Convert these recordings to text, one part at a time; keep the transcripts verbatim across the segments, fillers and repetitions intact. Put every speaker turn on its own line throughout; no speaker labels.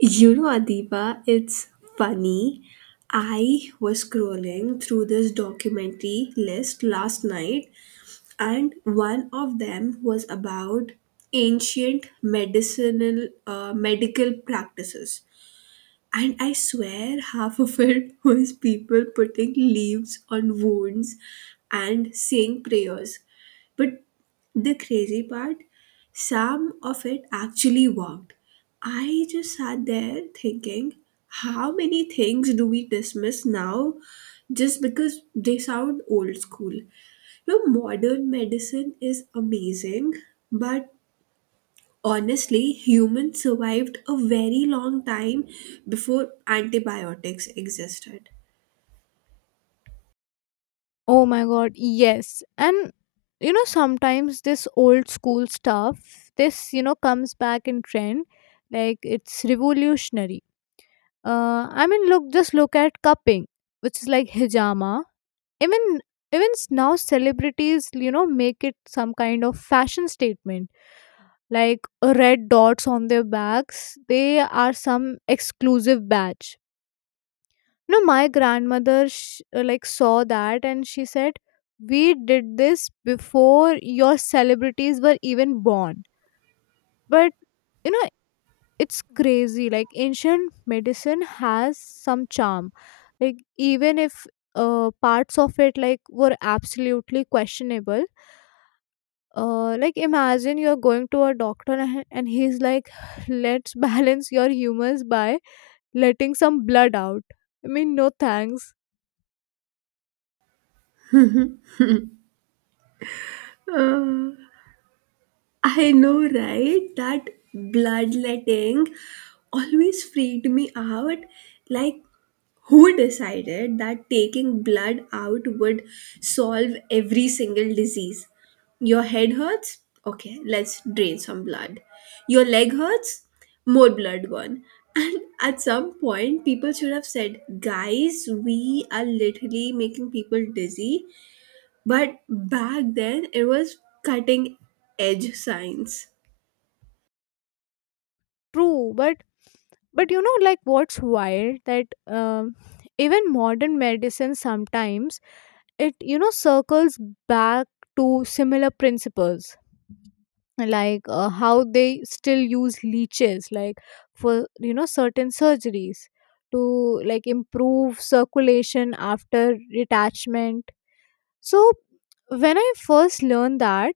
You know, Adiba, it's funny. I was scrolling through this documentary list last night, and one of them was about ancient medicinal uh, medical practices. And I swear half of it was people putting leaves on wounds and saying prayers. But the crazy part, some of it actually worked. I just sat there thinking, how many things do we dismiss now just because they sound old school? You know, modern medicine is amazing, but honestly, humans survived a very long time before antibiotics existed.
Oh my god, yes. And you know, sometimes this old school stuff, this, you know, comes back in trend. Like it's revolutionary. Uh I mean, look just look at cupping, which is like hijama. Even even s- now celebrities, you know, make it some kind of fashion statement. Like red dots on their bags, they are some exclusive badge. No, my grandmother sh- uh, like saw that and she said, "We did this before your celebrities were even born." But you know, it's crazy. Like ancient medicine has some charm. Like even if uh, parts of it like were absolutely questionable, uh, like imagine you're going to a doctor and and he's like, let's balance your humors by letting some blood out. I mean, no thanks.
Uh, I know, right? That bloodletting always freaked me out. Like, who decided that taking blood out would solve every single disease? Your head hurts? Okay, let's drain some blood. Your leg hurts? More blood gone. And at some point, people should have said, guys, we are literally making people dizzy, but back then, it was cutting edge science.
True, but but you know like what's wild that um, even modern medicine sometimes, it you know circles back to similar principles. Like, uh, how they still use leeches, like for you know certain surgeries, to like improve circulation after detachment. So when I first learned that,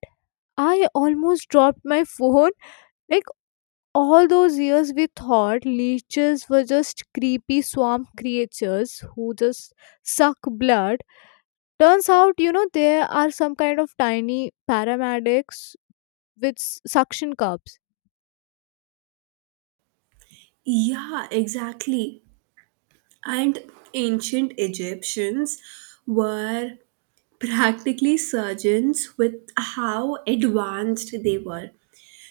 I almost dropped my phone. Like, all those years we thought leeches were just creepy swamp creatures who just suck blood. Turns out, you know they are some kind of tiny paramedics with s- suction cups.
Yeah, exactly. And ancient Egyptians were practically surgeons with how advanced they were.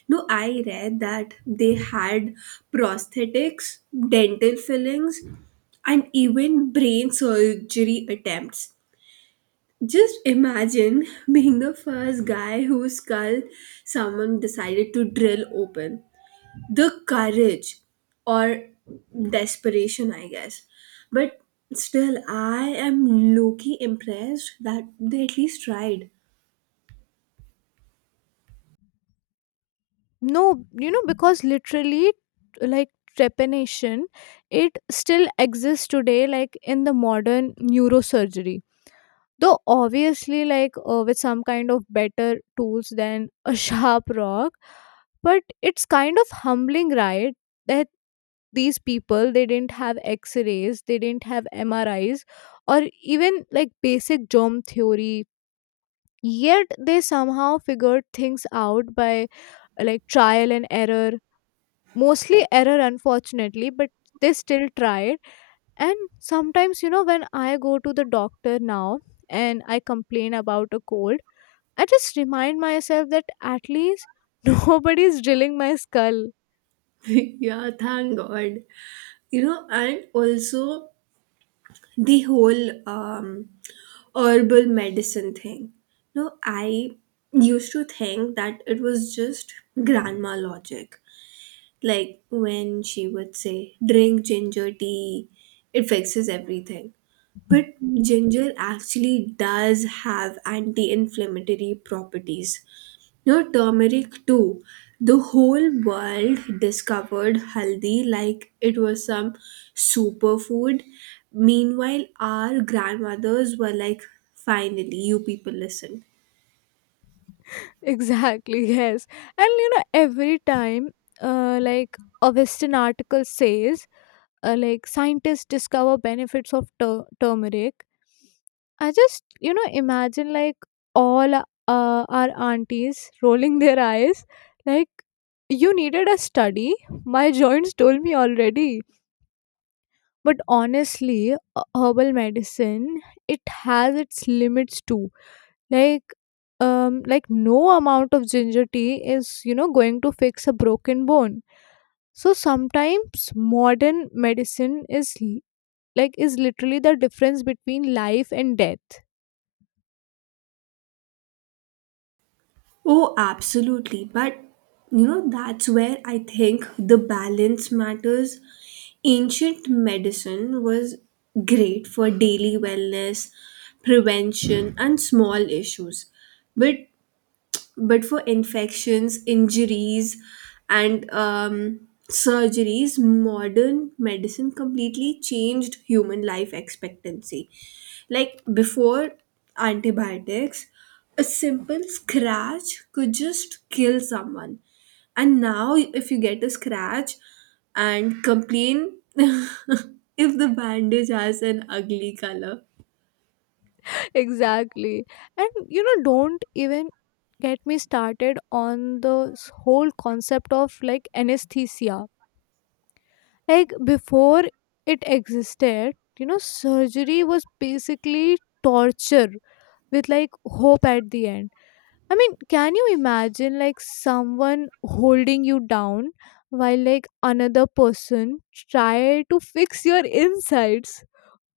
No, I read that they had prosthetics, dental fillings, and even brain surgery attempts. Just imagine being the first guy whose skull someone decided to drill open. The courage or desperation, I guess. But still, I am low key impressed that they at least tried.
No, you know because literally, like, trepanation, it still exists today, like in the modern neurosurgery, though obviously, like, uh, with some kind of better tools than a sharp rock. But it's kind of humbling, right? That these people, they didn't have x-rays, they didn't have mris, or even like basic germ theory, yet they somehow figured things out by, uh, like, trial and error. Mostly error, unfortunately, but they still tried. And sometimes, you know when I go to the doctor now and I complain about a cold, I just remind myself that at least nobody's drilling my skull.
Yeah, thank God. You know, and also the whole um, herbal medicine thing. No, I used to think that it was just grandma logic. Like when she would say, drink ginger tea, it fixes everything. But ginger actually does have anti inflammatory properties. You know, turmeric too. The whole world discovered haldi like it was some superfood. Meanwhile, our grandmothers were like, finally, you people listen.
Exactly, yes. And you know, every time, uh, like a Western article says, uh, like, scientists discover benefits of tur- turmeric, I just, you know, imagine like all, uh, our aunties rolling their eyes, like, you needed a study? My joints told me already. But honestly, uh, herbal medicine, it has its limits too. Like, um like no amount of ginger tea is, you know going to fix a broken bone. So sometimes modern medicine is l- like is literally the difference between life and death.
Oh, absolutely. But you know, that's where I think the balance matters. Ancient medicine was great for daily wellness, prevention, and small issues. But but for infections, injuries, and um, surgeries, modern medicine completely changed human life expectancy. Like before antibiotics, a simple scratch could just kill someone. And now, if you get a scratch and complain if the bandage has an ugly color.
exactly. And you know don't even get me started on the s- whole concept of like anesthesia. Like, before it existed, you know surgery was basically torture with like hope at the end. I mean, can you imagine, like someone holding you down while, like, another person try to fix your insides?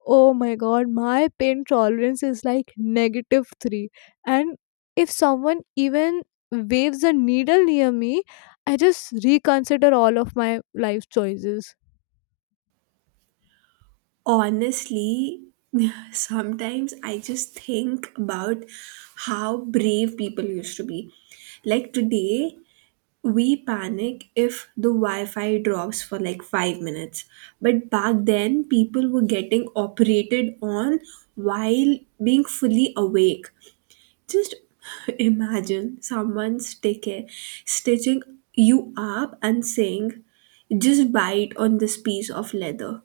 Oh my god, my pain tolerance is like negative three. And if someone even waves a needle near me, I just reconsider all of my life choices.
Honestly, sometimes I just think about how brave people used to be. Like today, we panic if the Wi Fi drops for like five minutes. But back then, people were getting operated on while being fully awake. Just imagine someone sticking, stitching you up and saying, just bite on this piece of leather,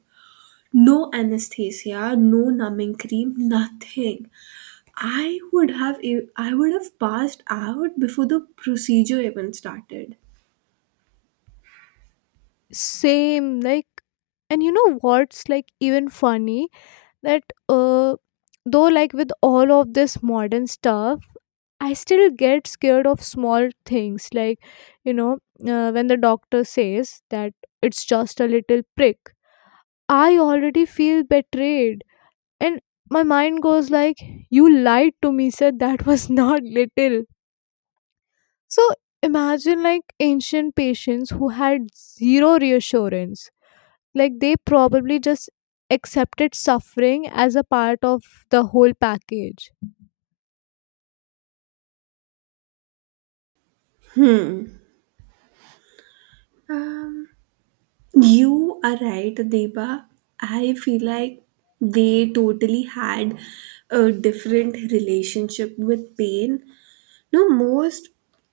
no anesthesia, no numbing cream, nothing. I would have e, I would have passed out before the procedure even started.
Same, like, and you know what's like even funny, that uh, though, like, with all of this modern stuff, I still get scared of small things, like, you know uh, when the doctor says that it's just a little prick. I already feel betrayed, and my mind goes like, "You lied to me, sir. That was not little." So imagine like ancient patients who had zero reassurance, like they probably just accepted suffering as a part of the whole package.
Hmm. Um, you are right, Deba. I feel like they totally had a different relationship with pain. No, most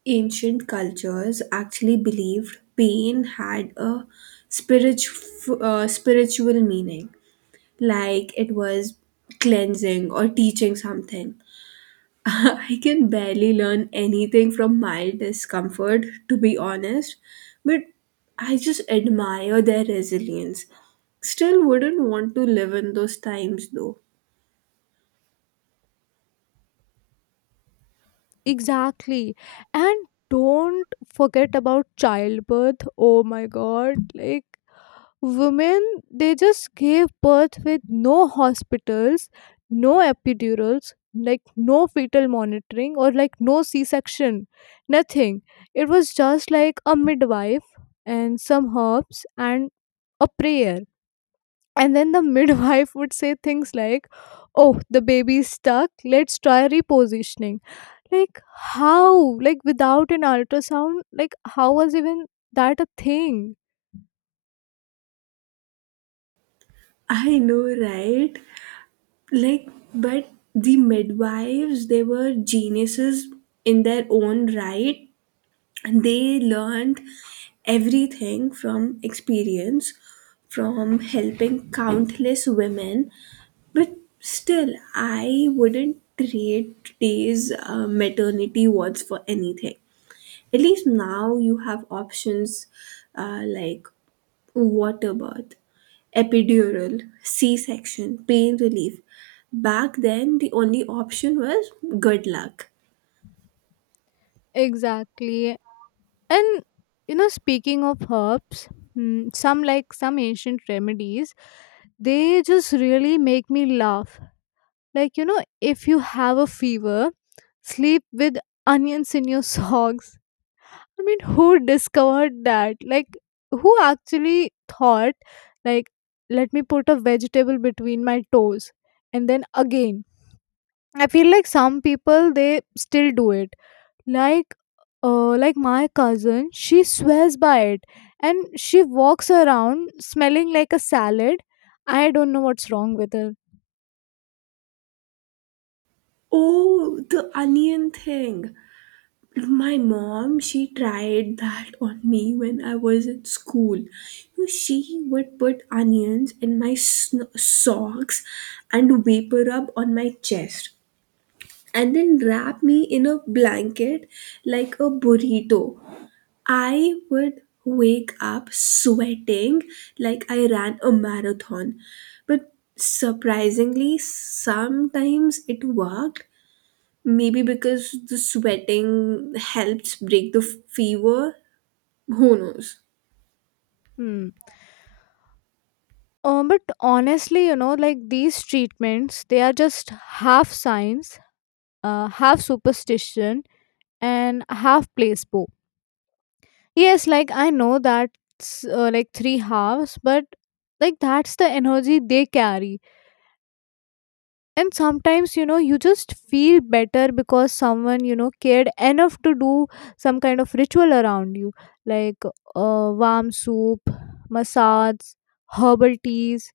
ancient cultures actually believed pain had a spiritual uh, spiritual meaning, like it was cleansing or teaching something. I can barely learn anything from my discomfort, to be honest, but I just admire their resilience. Still wouldn't want to live in those times though.
Exactly, and don't forget about childbirth. Oh my god, like women, they just gave birth with no hospitals, no epidurals, like no fetal monitoring, or like no c-section, nothing. It was just like a midwife and some herbs and a prayer. And then the midwife would say things like, "Oh, the baby's stuck. Let's try repositioning." Like, how? Like, without an ultrasound, like, how was even that a thing?
I know, right? Like, but the midwives, they were geniuses in their own right. They learned everything from experience, from helping countless women. But still, I wouldn't trade today's uh, maternity wards for anything. At least now you have options, uh, like water birth, epidural, c-section pain relief. Back then the only option was good luck.
Exactly. And, you know, speaking of herbs, mm, some like some ancient remedies, they just really make me laugh. Like, you know, if you have a fever, sleep with onions in your socks. I mean, who discovered that? Like, who actually thought, like, let me put a vegetable between my toes? And then again, I feel like some people, they still do it. Like, uh, like my cousin, she swears by it and she walks around smelling like a salad. I don't know what's wrong with her.
Oh, the onion thing. My mom, she tried that on me when I was in school. You know, she would put onions in my sn- socks and vapor up on my chest and then wrap me in a blanket like a burrito. I would wake up sweating like I ran a marathon. But surprisingly, sometimes it worked. Maybe because the sweating helps break the fever? Who knows?
Hmm. Um, but honestly, you know, like these treatments, they are just half science, uh, half superstition, and half place bow. Yes, like I know that's, uh, like three halves, but like that's the energy they carry. And sometimes, you know, you just feel better because someone, you know, cared enough to do some kind of ritual around you, like, uh, warm soup, massage, herbal teas.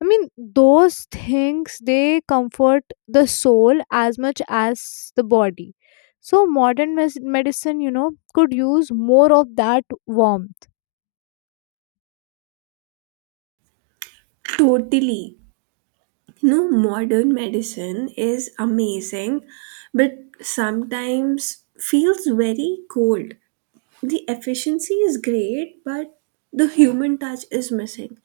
I mean, those things, they comfort the soul as much as the body. So modern mes- medicine, you know, could use more of that warmth.
Totally. You know, modern medicine is amazing, but sometimes feels very cold. The efficiency is great, but the human touch is missing.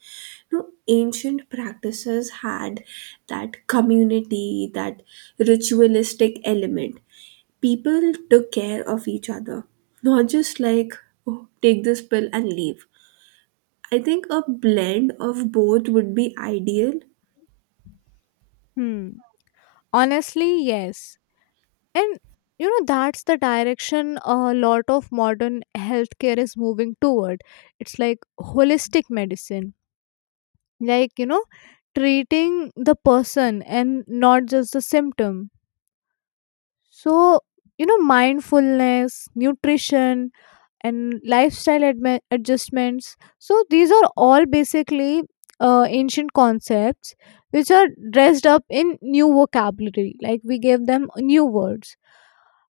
You know, ancient practices had that community, that ritualistic element. People took care of each other, not just like, oh, take this pill and leave. I think a blend of both would be ideal.
Hmm. Honestly, yes. And you know that's the direction a lot of modern healthcare is moving toward. It's like holistic medicine. Like, you know, treating the person and not just the symptom. So, you know, mindfulness, nutrition, and lifestyle adme- adjustments. So these are all basically, uh, ancient concepts which are dressed up in new vocabulary. Like we gave them new words.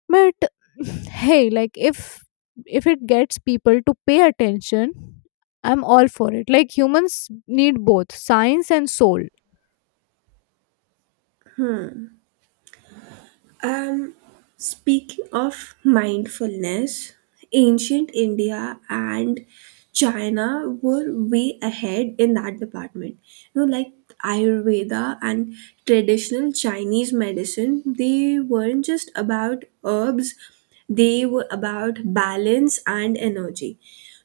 But hey, like, if if it gets people to pay attention, I'm all for it. Like humans need both science and soul.
Um, speaking of mindfulness, ancient India and China were way ahead in that department. You know, like Ayurveda and traditional Chinese medicine, they weren't just about herbs, they were about balance and energy.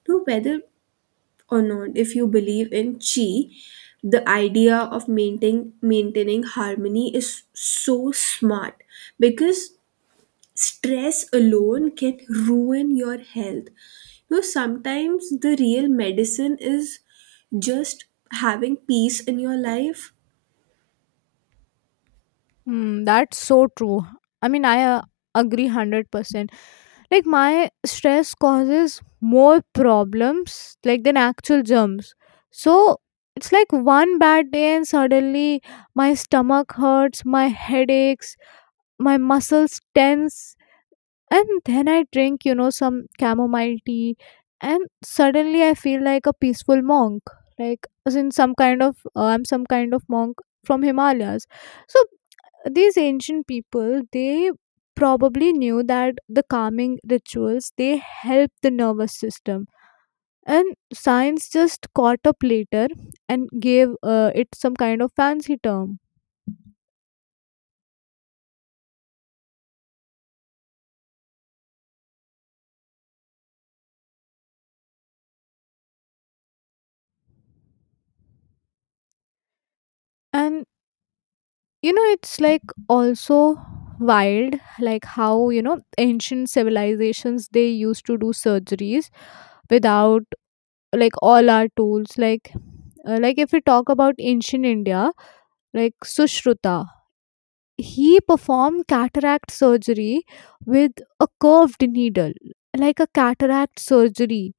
So, whether or not if you believe in chi, the idea of maintaining maintaining harmony is so smart because stress alone can ruin your health. You know, sometimes the real medicine is just having peace in your life.
Hmm, that's so true. I mean, I, uh, agree one hundred percent. Like my stress causes more problems like than actual germs. So it's like one bad day and suddenly my stomach hurts, my headaches, my muscles tense. And then I drink, you know some chamomile tea and suddenly I feel like a peaceful monk, like as in some kind of, uh, I'm some kind of monk from Himalayas. So these ancient people, they probably knew that the calming rituals, they help the nervous system, and science just caught up later and gave, uh, it some kind of fancy term. And you know it's like also wild, like how, you know ancient civilizations, they used to do surgeries without, like, all our tools, like, uh, like if we talk about ancient India, like Sushruta. He performed cataract surgery with a curved needle, like a cataract surgery,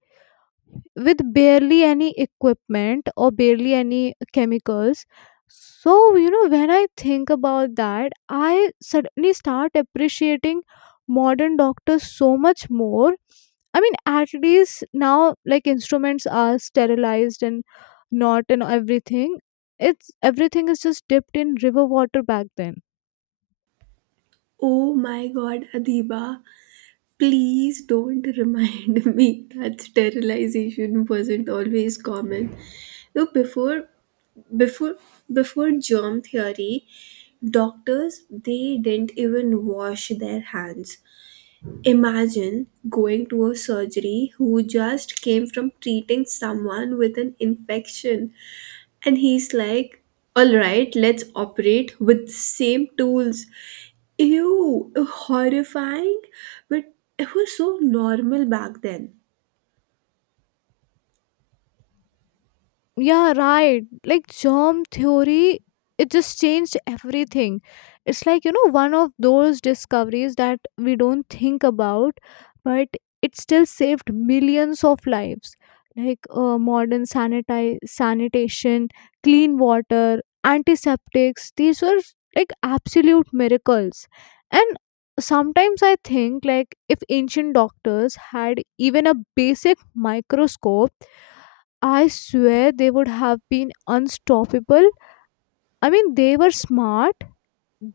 with barely any equipment or barely any chemicals. So, you know, when I think about that, I suddenly start appreciating modern doctors so much more. I mean, at least now, like instruments are sterilized and not and everything. It's everything is just dipped in river water back then.
Oh my god, Adiba, please don't remind me that sterilization wasn't always common. You know, before before before germ theory, doctors they didn't even wash their hands. Imagine going to a surgery who just came from treating someone with an infection and he's like, all right, let's operate with same tools. Ew, horrifying, but it was so normal back then.
Yeah, right. Like germ theory, it just changed everything. It's like, you know, one of those discoveries that we don't think about, but it still saved millions of lives. Like, uh, modern sanitize, sanitation, clean water, antiseptics, these were like absolute miracles. And sometimes I think, like, if ancient doctors had even a basic microscope, I swear they would have been unstoppable. I mean, they were smart,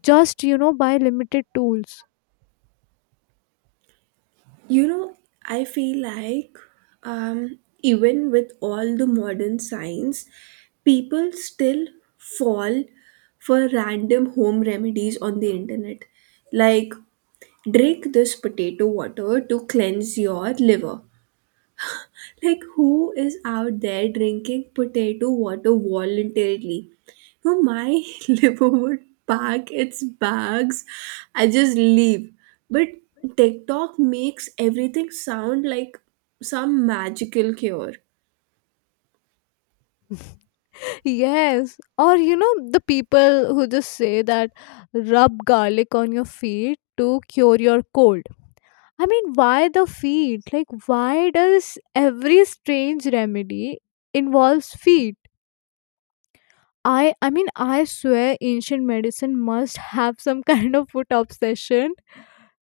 just, you know, by limited tools.
You know, I feel like um, even with all the modern science, people still fall for random home remedies on the internet. Like, drink this potato water to cleanse your liver. Like, who is out there drinking potato water voluntarily? No, my liver would pack its bags. I just leave. But TikTok makes everything sound like some magical cure.
Yes. Or, you know, the people who just say that, rub garlic on your feet to cure your cold. I mean, why the feet? Like, why does every strange remedy involves feet? I, I mean, I swear ancient medicine must have some kind of foot obsession,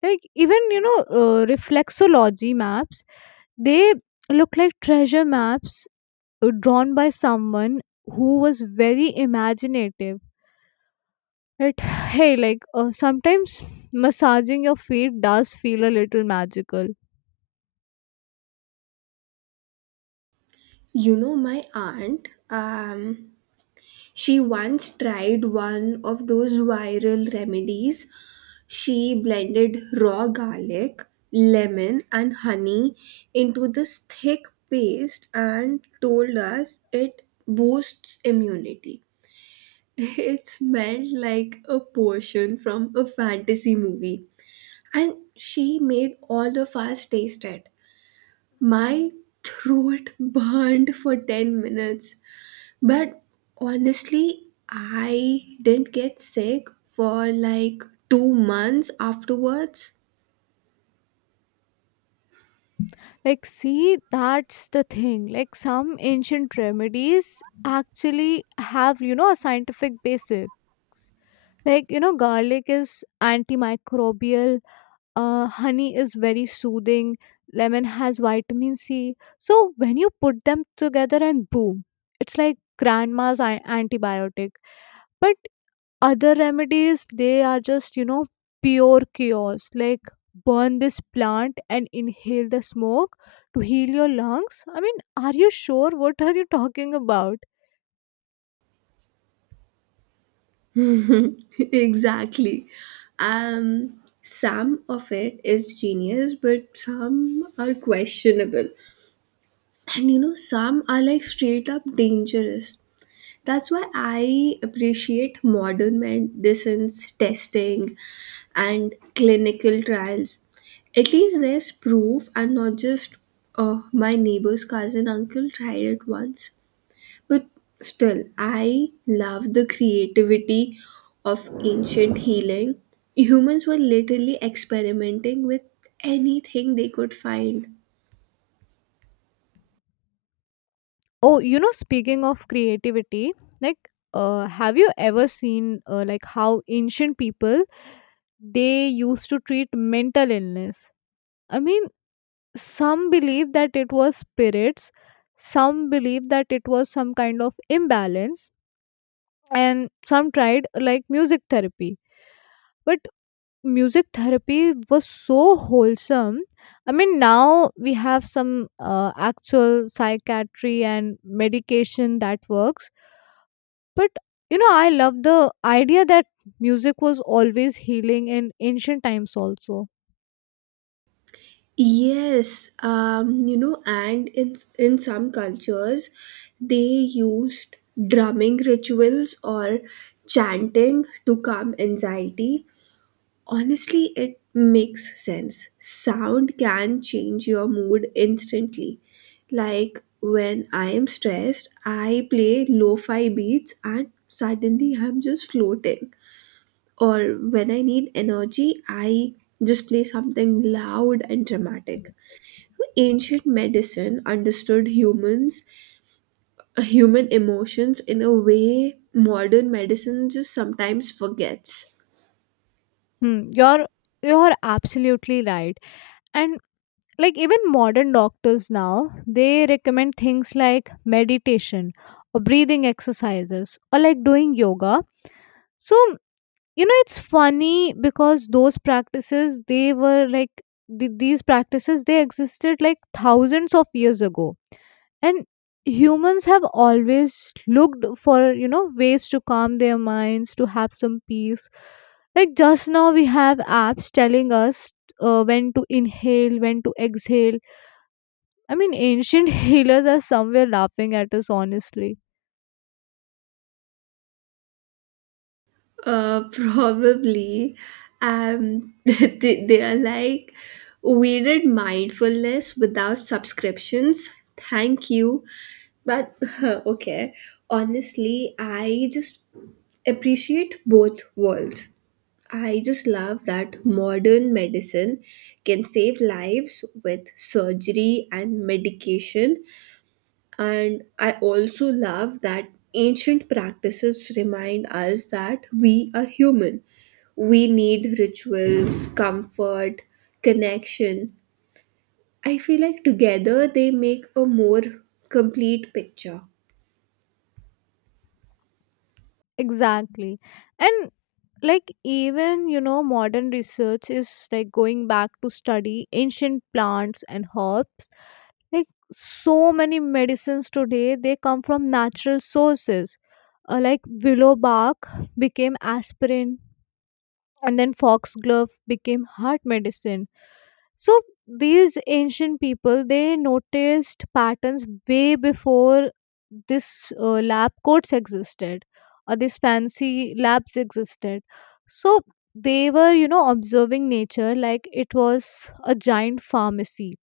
like even, you know uh, reflexology maps, they look like treasure maps, uh, drawn by someone who was very imaginative, right? hey, like, uh, sometimes massaging your feet does feel a little magical.
You know, my aunt, um, she once tried one of those viral remedies. She blended raw garlic, lemon, and honey into this thick paste and told us it boosts immunity. It smelled like a portion from a fantasy movie, and she made all of us taste it. My throat burned for ten minutes, but honestly, I didn't get sick for like two months afterwards.
Like, see, that's the thing. Like some ancient remedies actually have, you know a scientific basis. Like, you know garlic is antimicrobial, uh, honey is very soothing, lemon has vitamin C. So when you put them together, and boom, it's like grandma's an- antibiotic. But other remedies, they are just, you know, pure cures. Like, burn this plant and inhale the smoke to heal your lungs. I mean, are you sure? What are you talking about?
Exactly. Um, some of it is genius, but some are questionable. And you know, some are like straight up dangerous. That's why I appreciate modern medicine's testing and clinical trials. At least there's proof and not just, oh, my neighbor's cousin uncle tried it once. But still, I love the creativity of ancient healing. Humans were literally experimenting with anything they could find.
Oh, you know, speaking of creativity, like, uh, have you ever seen, uh, like, how ancient people, they used to treat mental illness. I mean, some believe that it was spirits, some believe that it was some kind of imbalance, and some tried like music therapy. But music therapy was so wholesome. I mean, now we have some, uh, actual psychiatry and medication that works. But you know, I love the idea that music was always healing in ancient times also.
Yes, um, you know, and in in some cultures, they used drumming rituals or chanting to calm anxiety. Honestly, it makes sense. Sound can change your mood instantly. Like when I am stressed, I play lo-fi beats and suddenly I'm just floating. Or when I need energy, I just play something loud and dramatic. Ancient medicine understood humans, uh, human emotions in a way modern medicine just sometimes forgets.
Hmm. You're you're absolutely right. And like even modern doctors now, they recommend things like meditation or breathing exercises or like doing yoga. So you know it's funny because those practices, they were like th- these practices, they existed like thousands of years ago. And humans have always looked for, you know ways to calm their minds, to have some peace. Like, just now we have apps telling us, uh, when to inhale, when to exhale. I mean, ancient healers are somewhere laughing at us, honestly.
Uh, probably. Um, they, they are like, we did mindfulness without subscriptions. Thank you. But okay, honestly, I just appreciate both worlds. I just love that modern medicine can save lives with surgery and medication, and I also love that ancient practices remind us that we are human. We need rituals, comfort, connection. I feel like together they make a more complete picture.
Exactly, and like even, you know modern research is like going back to study ancient plants and herbs. Like, so many medicines today, they come from natural sources, uh, like willow bark became aspirin, and then foxglove became heart medicine. So these ancient people, they noticed patterns way before this, uh, lab coats existed, or these fancy labs existed. So they were, you know observing nature like it was a giant pharmacy.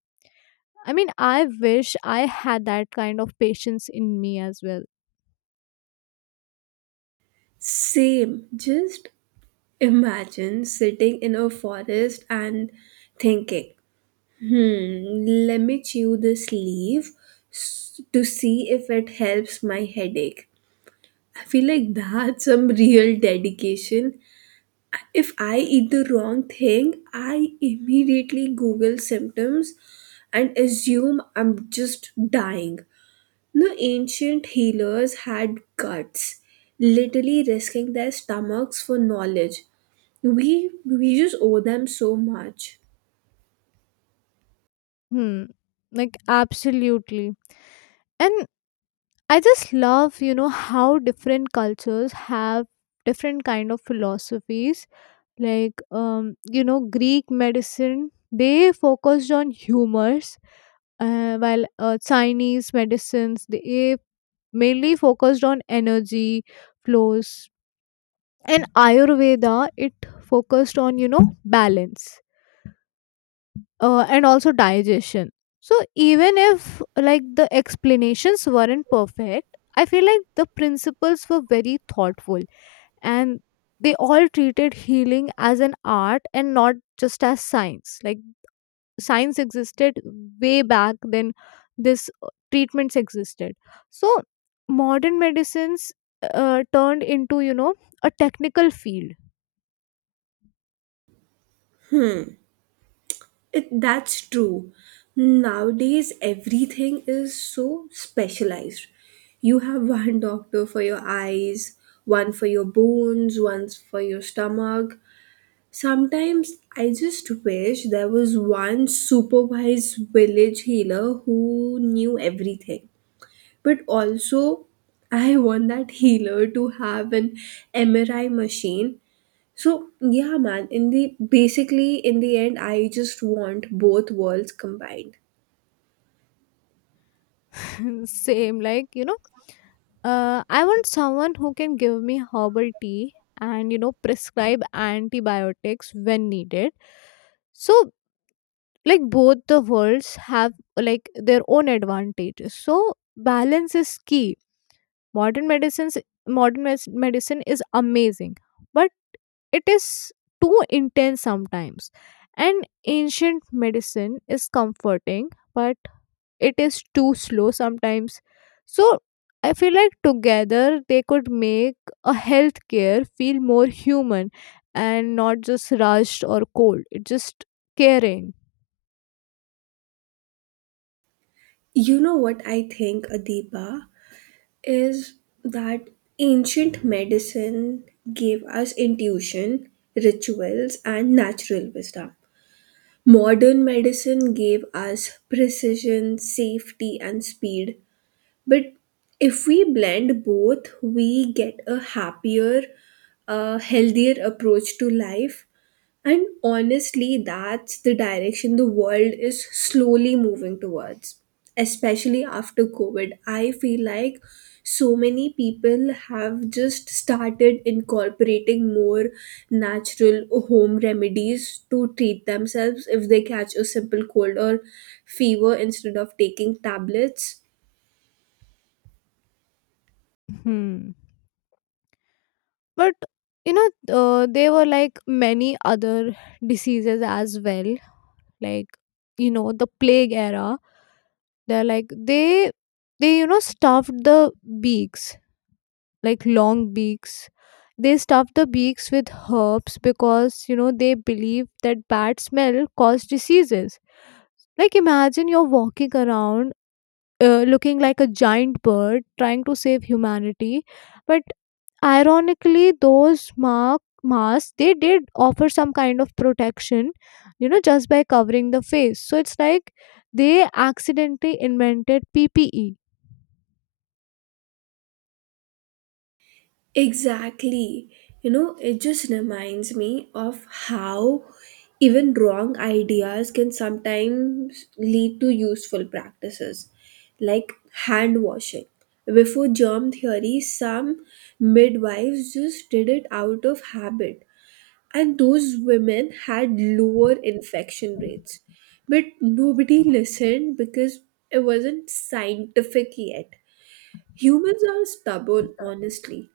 I mean, I wish I had that kind of patience in me as well.
Same, just imagine sitting in a forest and thinking, hmm, let me chew this leaf s- to see if it helps my headache. I feel like that's some real dedication. If I eat the wrong thing, I immediately Google symptoms and assume I'm just dying. The ancient healers had guts, literally risking their stomachs for knowledge. We we just owe them so much.
Hmm. Like, absolutely. And I just love, you know, how different cultures have different kind of philosophies, like, um you know Greek medicine, they focused on humors, uh, while, uh, Chinese medicines, they mainly focused on energy flows. And Ayurveda, it focused on, you know balance, uh, and also digestion. So even if, like, the explanations weren't perfect, I feel like the principles were very thoughtful, and they all treated healing as an art and not just as science. Like, science existed way back then. This, uh, treatments existed. So modern medicines, uh, turned into, you know a technical field.
It, that's true. Nowadays, everything is so specialized. You have one doctor for your eyes, one for your bones, one for your stomach. Sometimes I just wish there was one supervised village healer who knew everything. But also, I want that healer to have an M R I machine. So yeah, man. In the basically in the end, I just want both worlds combined.
Same, like, you know, uh, I want someone who can give me herbal tea and, you know, prescribe antibiotics when needed. So, like, both the worlds have, like, their own advantages. So, balance is key. Modern medicines, modern mes- medicine is amazing, but it is too intense sometimes. And ancient medicine is comforting, but it is too slow sometimes. So I feel like together they could make a healthcare feel more human, and not just rushed or cold. It's just caring.
You know what I think, Adipa, is that ancient medicine gave us intuition, rituals, and natural wisdom. Modern medicine gave us precision, safety, and speed. But if we blend both, we get a happier, a healthier approach to life. And honestly, that's the direction the world is slowly moving towards. Especially after COVID, I feel like so many people have just started incorporating more natural home remedies to treat themselves if they catch a simple cold or fever instead of taking tablets.
Hmm. But you know uh, there were like many other diseases as well, like, you know the plague era. They're like they they you know stuffed the beaks, like long beaks. They stuff the beaks with herbs because, you know, they believe that bad smell cause diseases. Like, imagine you're walking around, uh, looking like a giant bird trying to save humanity, but ironically those mark masks, they did offer some kind of protection, you know just by covering the face. So it's like they accidentally invented P P E.
Exactly. You know, it just reminds me of how even wrong ideas can sometimes lead to useful practices, like hand washing. Before germ theory, some midwives just did it out of habit, and those women had lower infection rates. But nobody listened because it wasn't scientific yet. Humans are stubborn, honestly.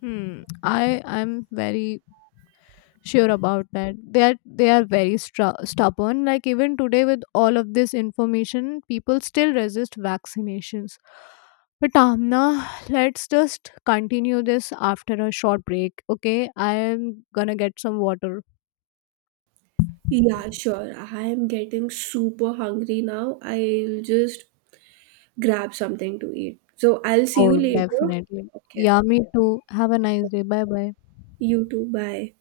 Hmm. I i'm very sure about that. They are they are very stra- stubborn, like even today, with all of this information, people still resist vaccinations. But Amna, let's just continue this after a short break, okay? I am gonna get some water.
Yeah, sure. I am getting super hungry now. I'll just grab something to eat. So I'll see
Oh,
you later.
definitely.
Okay.
Yeah, me too. Have a nice day. Bye, bye.
You too. Bye.